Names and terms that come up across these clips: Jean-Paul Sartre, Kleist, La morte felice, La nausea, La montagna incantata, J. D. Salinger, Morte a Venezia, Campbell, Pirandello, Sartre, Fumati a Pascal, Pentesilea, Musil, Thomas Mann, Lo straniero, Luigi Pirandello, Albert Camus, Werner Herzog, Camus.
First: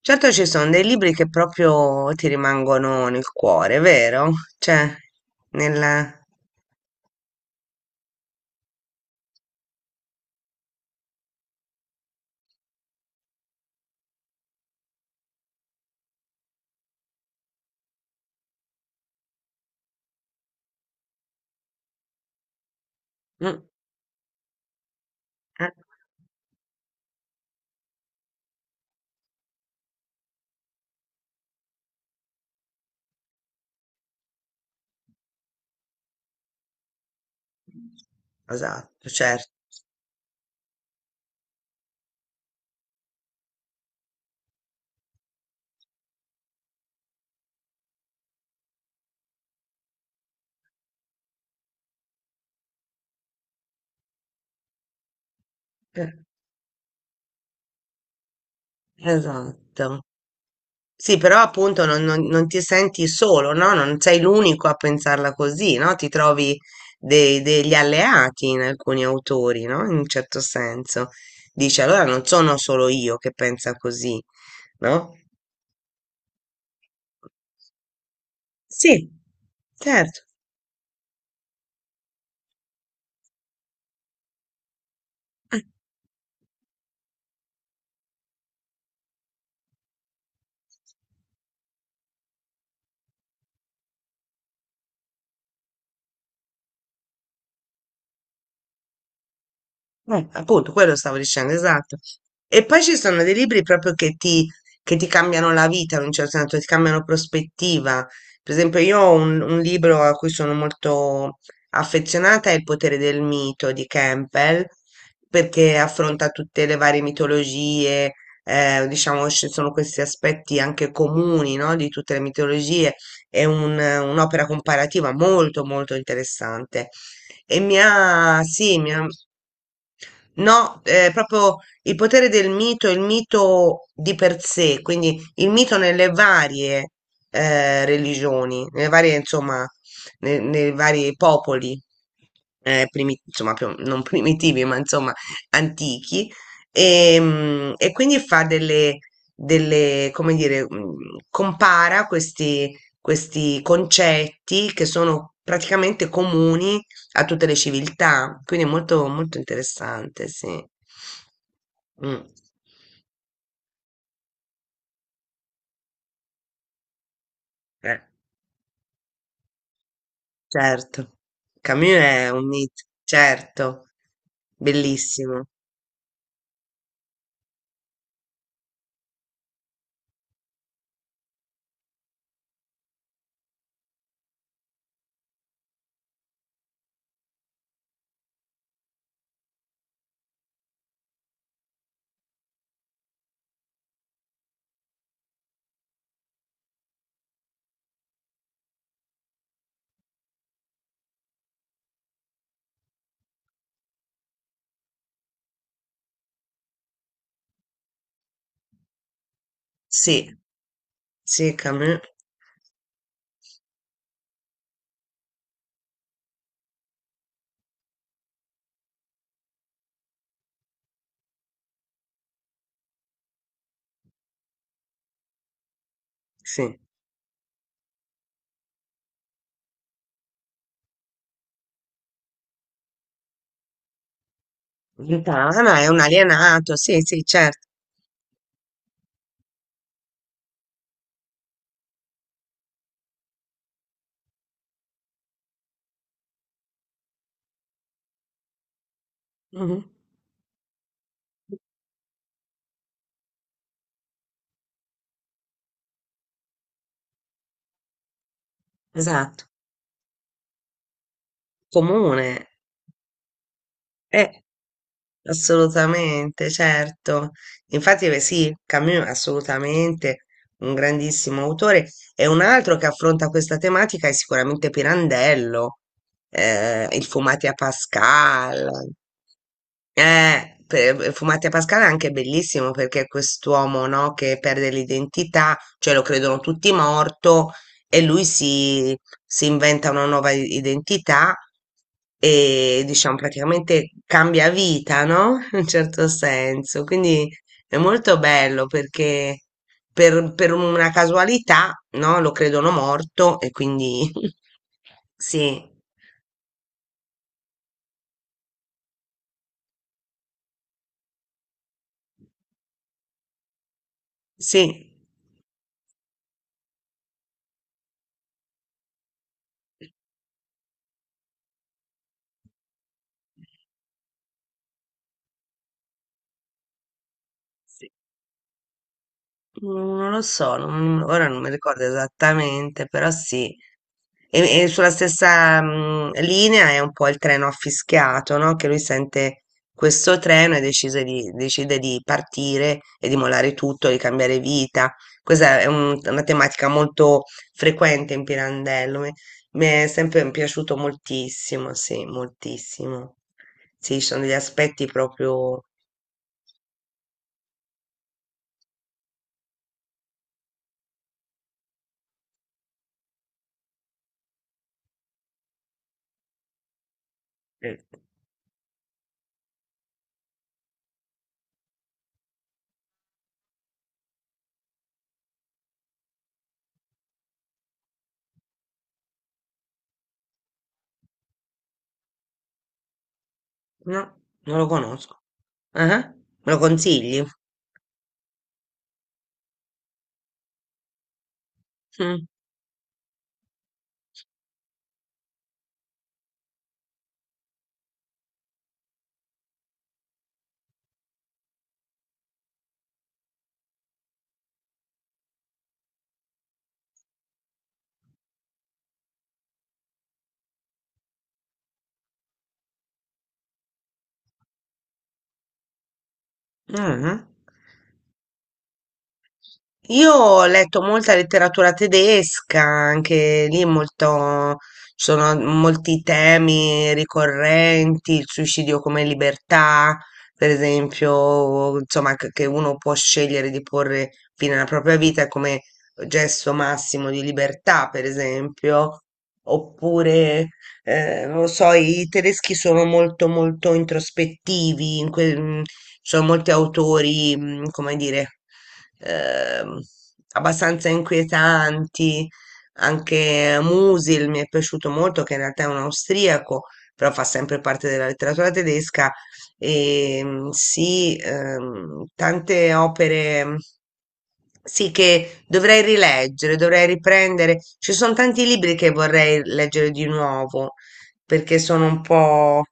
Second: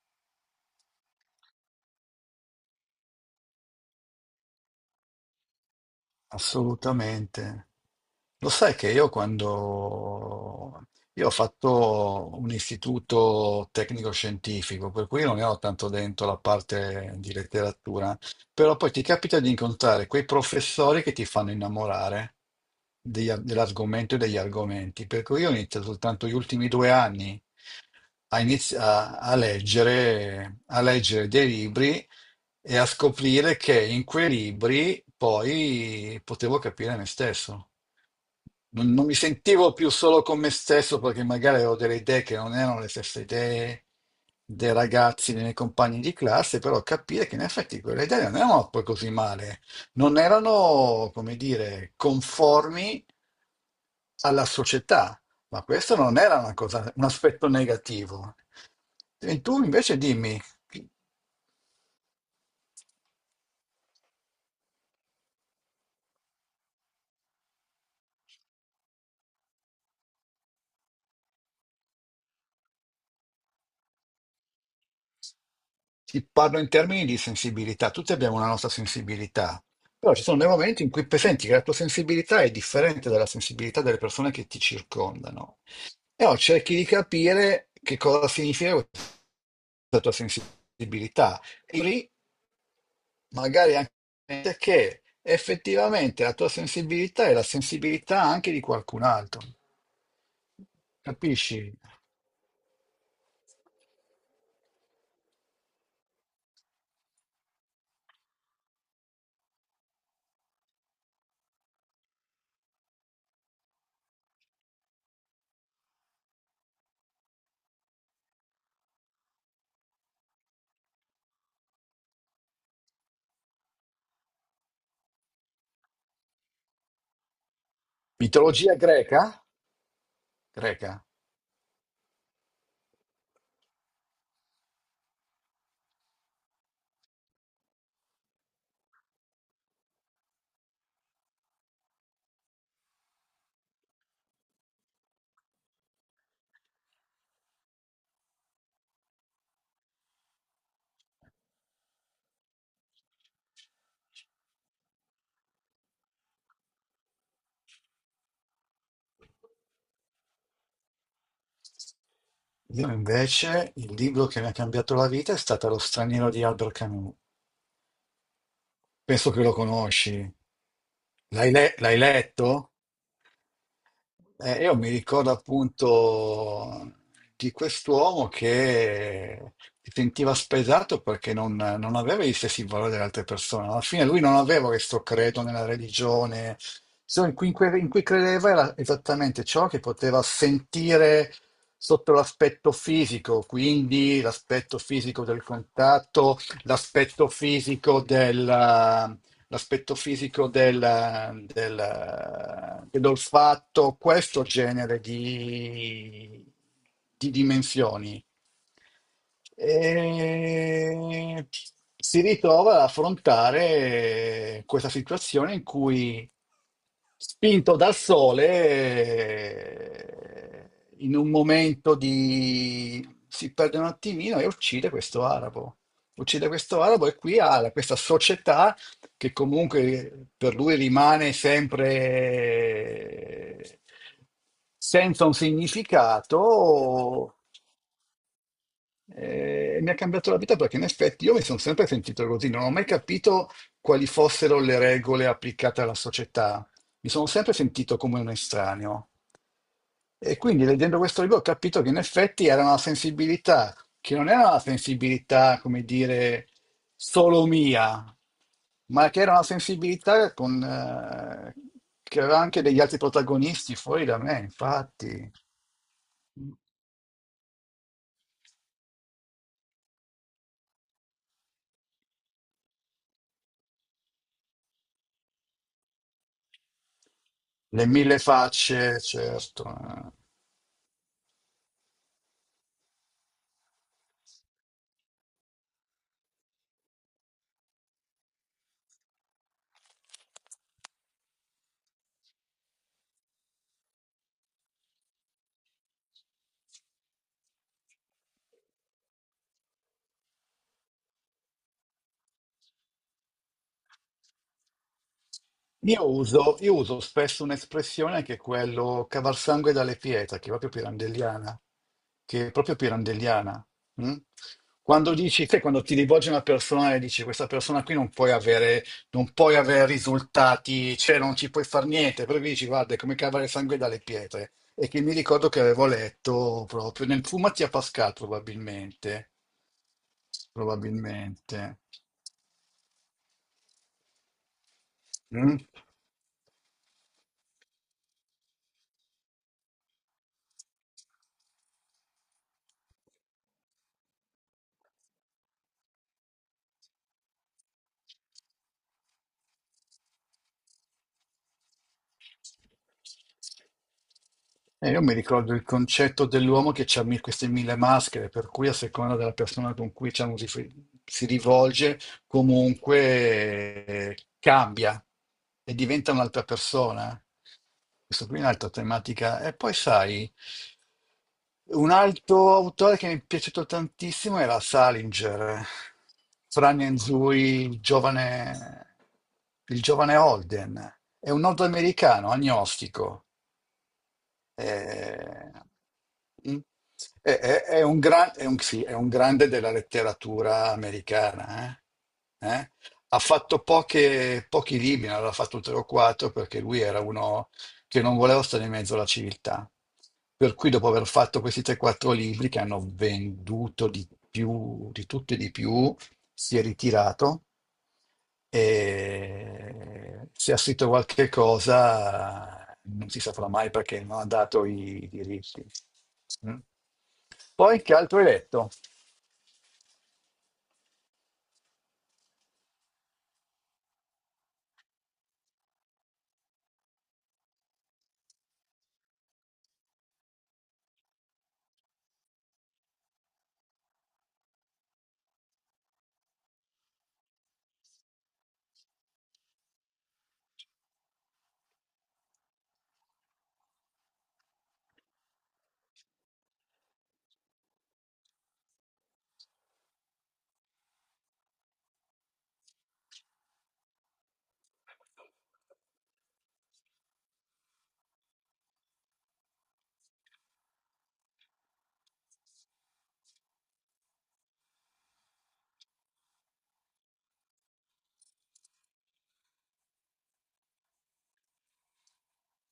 Certo ci sono dei libri che proprio ti rimangono nel cuore, vero? Cioè, nel... Assolutamente. Lo sai che io quando... Io ho fatto un istituto tecnico-scientifico, per cui non ne ho tanto dentro la parte di letteratura, però poi ti capita di incontrare quei professori che ti fanno innamorare degli ar- Mm. dell'argomento e degli argomenti, per cui io ho Eh. iniziato soltanto gli ultimi 2 anni a, a leggere dei libri e a scoprire che in quei libri poi potevo capire me stesso. Non Esatto, mi certo. sentivo più solo con me stesso perché magari avevo delle idee che non erano le stesse idee dei ragazzi, dei miei compagni di classe, però capire che in effetti quelle idee non erano poi così male, non erano, come dire, conformi alla società, ma questo Eh. non era una cosa, un aspetto negativo. E tu invece Esatto. dimmi, ti Sì, però appunto non ti senti solo, no? Non sei l'unico a pensarla così, no? Ti trovi degli alleati in alcuni autori, no? In un certo senso. Dici, allora non sono solo io che pensa così, no? parlo in termini di sensibilità, tutti abbiamo una nostra Sì, sensibilità, però certo. ci sono dei momenti in cui senti che la tua sensibilità è differente dalla sensibilità delle persone che ti circondano. E allora cerchi di capire che cosa significa questa tua sensibilità. E lì magari anche che effettivamente la tua sensibilità è la sensibilità anche di qualcun altro. Appunto, quello stavo dicendo, Capisci? esatto. E poi ci sono dei libri proprio che ti cambiano la vita in un certo senso, ti cambiano prospettiva. Per esempio, io ho un libro a cui sono molto affezionata, è Il potere del mito di Campbell, perché affronta tutte le varie mitologie, diciamo, ci sono questi aspetti anche comuni, no, di tutte le mitologie. È un'opera comparativa molto, molto interessante. E mi ha, Mitologia sì, mi ha. greca? No, Greca. Proprio Il potere del mito, il mito di per sé, quindi il mito nelle varie religioni, nelle varie, insomma, nei vari popoli, insomma, non primitivi, ma insomma, antichi, e quindi fa delle, come dire, compara questi concetti che sono praticamente comuni a tutte le civiltà, quindi è molto, molto interessante, sì. Mm. Io invece il libro che mi ha cambiato la vita è stato Lo straniero di Albert Camus. Eh, Penso che lo conosci. certo. L'hai le- Camus l'hai è un letto? mito, certo, Io mi ricordo bellissimo. appunto di quest'uomo che si sentiva spesato perché non aveva gli stessi valori delle altre persone. Alla fine lui non aveva questo credo nella religione, ciò in cui, in cui credeva era esattamente ciò che poteva sentire sotto l'aspetto fisico, quindi l'aspetto fisico del contatto, l'aspetto fisico l'aspetto fisico del, dell'olfatto, questo genere di dimensioni. Sì, E sì, Camus, si ritrova ad affrontare questa situazione in cui, spinto dal sole, in un momento di... si perde un attimino e uccide questo arabo. Uccide sì. questo arabo e qui questa società che comunque per lui rimane sempre senza un Lontano, è un alienato, sì, sì, significato, certo. Mi ha cambiato la vita perché in effetti io mi sono sempre sentito così, non ho mai capito quali fossero le regole applicate alla società. Mi sono sempre sentito come un estraneo. Mhm. E quindi leggendo questo libro ho capito che in effetti era una sensibilità, che non era una sensibilità, come dire, solo mia, ma che era una Esatto, sensibilità che comune. aveva anche degli altri protagonisti fuori da Eh. me, infatti. Assolutamente, certo. Infatti, beh, sì, Camus è assolutamente un grandissimo autore e un altro che affronta questa tematica è sicuramente Pirandello, Il Fumati a Le mille Pascal. facce, certo. eh. Fumati a Pascal è anche bellissimo perché è quest'uomo, no, che perde l'identità, cioè lo credono tutti morto e lui si inventa una nuova identità e diciamo praticamente cambia vita, no? In un certo senso. Quindi è molto bello perché per una casualità, no? Lo credono morto e quindi sì, Io uso spesso un'espressione che è quello cavalsangue dalle pietre, che è proprio pirandelliana, che è proprio pirandelliana. mm? sì. Quando dici, sai, quando ti rivolgi a una persona e dici questa persona qui non puoi avere risultati, cioè non ci puoi far niente, però dici guarda, è come cavare sangue dalle pietre. E che mi ricordo che avevo letto proprio nel Fumatia Pascal, probabilmente, Non lo so, ora non mi probabilmente. ricordo esattamente, però sì. E sulla Mm? stessa linea è un po' il treno affischiato, no? Che lui sente questo treno e decide di partire e di mollare tutto, di cambiare vita. Questa è una tematica molto frequente in Pirandello. Mi è sempre piaciuto moltissimo. Sì, ci sono degli aspetti Io mi ricordo proprio... il concetto dell'uomo che ha queste 1000 maschere, per cui a seconda della persona con cui diciamo, si rivolge, comunque cambia e diventa un'altra persona. eh, Questo qui è un'altra tematica. E poi sai, un altro autore che mi è piaciuto tantissimo era Salinger, Fran Nzui, il giovane Holden. È un nordamericano agnostico, No, non lo conosco. eh, Ah, me mm. lo consigli? È un grande della letteratura americana. Mm. Eh? Ha fatto pochi libri, ne aveva fatto 3 o 4, perché lui era uno che non voleva stare in mezzo alla civiltà. Per cui dopo aver fatto questi 3-4 libri che hanno venduto di più, di tutto e di più, si è ritirato e se ha scritto qualche cosa non si saprà mai perché non ha dato i diritti. Mm. Ah. Poi che altro hai letto? Io ho letto molta letteratura tedesca, anche lì molto, ci sono molti temi ricorrenti, il suicidio come libertà, per esempio, insomma, che uno può scegliere di porre fine alla propria vita come gesto massimo di libertà, per esempio, oppure non lo so, i tedeschi sono molto molto introspettivi, ci sono molti autori, come dire, ehm, abbastanza inquietanti, anche Musil mi è piaciuto molto, che in realtà è un austriaco, però fa sempre parte della letteratura tedesca, e sì, tante opere. Sì, che dovrei rileggere, dovrei riprendere. Ci sono tanti libri che vorrei leggere di nuovo perché sono un po',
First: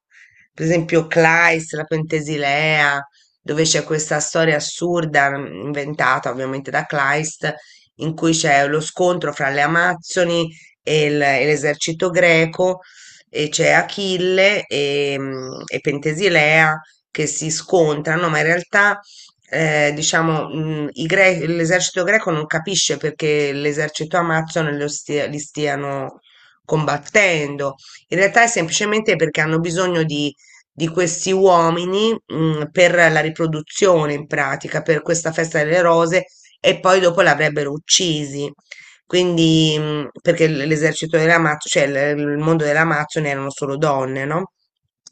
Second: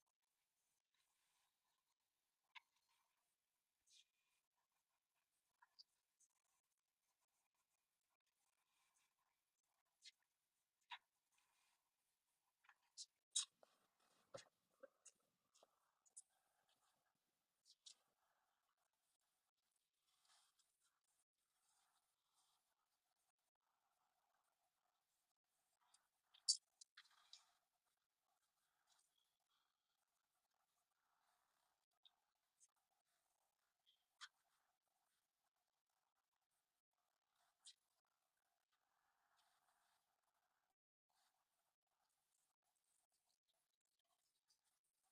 per esempio, Kleist, la Pentesilea, dove c'è questa storia assurda inventata ovviamente da Kleist, in cui c'è lo scontro fra le Amazzoni e l'esercito greco, e c'è Achille e Pentesilea che si scontrano, ma in realtà. Diciamo, l'esercito greco non capisce perché l'esercito amazzone li stiano combattendo in realtà è semplicemente perché hanno bisogno di questi uomini, per la riproduzione in pratica, per questa festa delle rose e poi dopo l'avrebbero uccisi. Quindi, perché l'esercito dell'Amazzo, cioè il mondo dell'Amazzone erano solo donne, no?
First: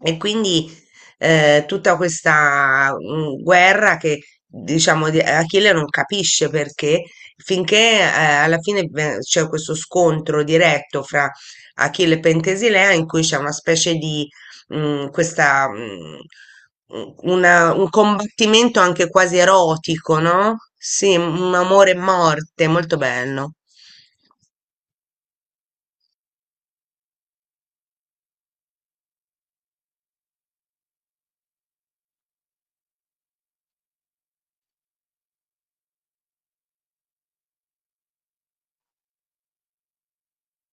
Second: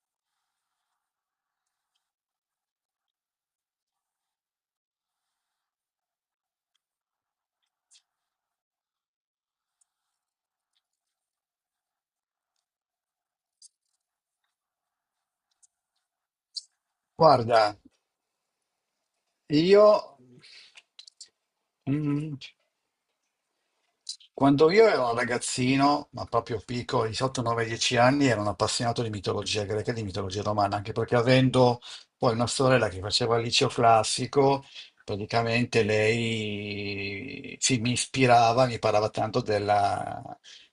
E quindi tutta questa guerra che diciamo Achille non capisce perché finché alla fine c'è questo scontro diretto fra Achille Pentesilea in cui c'è una specie di questa, un- una- Guarda, un combattimento anche quasi io... erotico, no? Sì, un amore e mm, morte, molto bello. Quando io ero ragazzino, ma proprio piccolo, di 8, 9, 10 anni, ero un appassionato di mitologia greca e di mitologia romana, anche perché avendo poi una sorella che faceva il liceo classico, praticamente lei sì, mi ispirava, mi parlava tanto della-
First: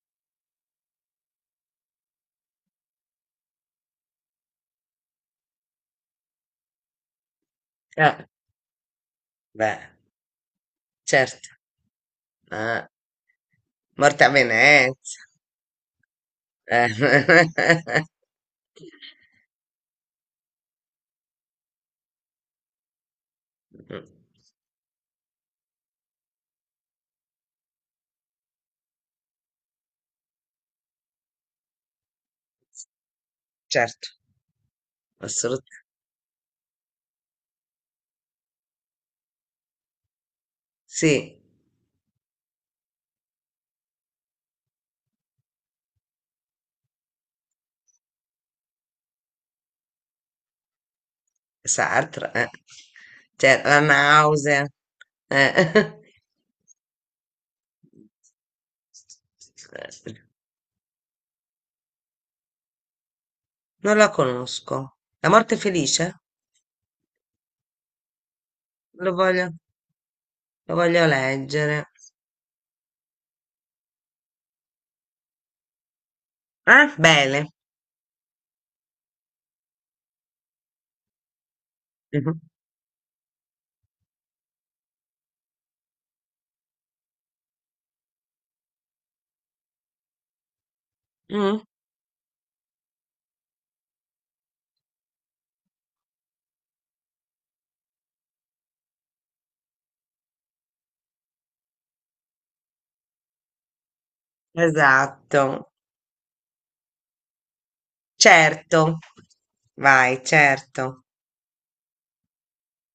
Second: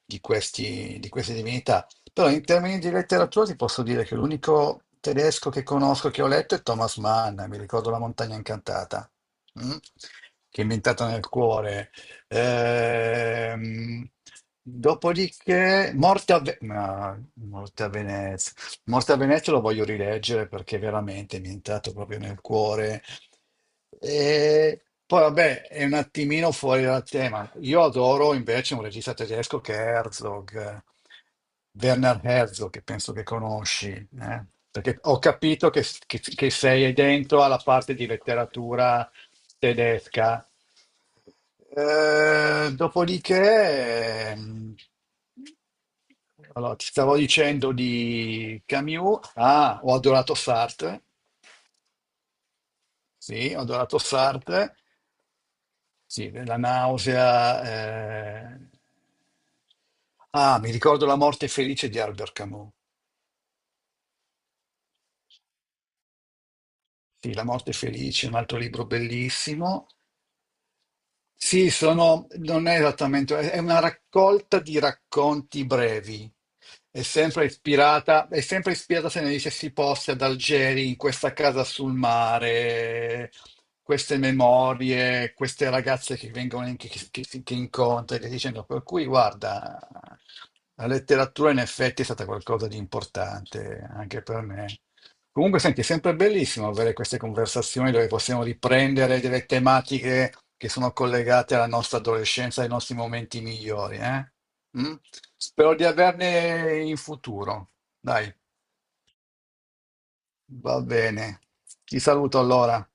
di questi- di queste divinità. Però in termini di letteratura ti posso dire che l'unico tedesco che conosco, che ho letto, è Thomas Mann, mi ricordo La Eh, montagna incantata, mm? beh, Che è inventata nel certo. cuore. Eh, Ehm, Morte a Venezia. Dopodiché, Morte a, Ve- no, Eh, Morte a Venezia. Morte a Venezia lo voglio rileggere perché veramente mi è entrato proprio nel cuore. E poi, vabbè, è un attimino fuori dal tema. Io adoro invece un regista tedesco che è Herzog, Werner Herzog, che penso che conosci, Certo, eh? Perché ho capito assolutamente. che, che sei dentro alla parte di letteratura tedesca. Sì, Dopodiché, allora, ti stavo dicendo di Camus. Ah, ho adorato Sartre. Sartre, eh. Sì, ho Cioè, La adorato nausea. Sartre. Eh. Sì, la nausea. Eh. Ah, mi ricordo La morte felice di Albert Camus. Non la conosco. La morte felice? Sì, La morte felice, un altro libro Lo voglio, bellissimo. lo voglio Sì, leggere. sono, non è esattamente, è una raccolta di racconti brevi. Eh? Bene. È sempre ispirata se ne dice si possa ad Algeri, in questa casa sul Mhm. mare, queste memorie, queste ragazze che vengono in- che incontri, che dicendo, per cui guarda, la letteratura in Mm. effetti è stata qualcosa di importante anche per me. Comunque, senti, è sempre bellissimo avere queste conversazioni dove possiamo riprendere delle tematiche che sono collegate alla nostra adolescenza, ai nostri momenti migliori, eh? Mm? Esatto. Spero di averne in futuro. Dai, Certo. Vai, va certo. bene. Ti saluto allora.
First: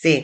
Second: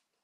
Sì.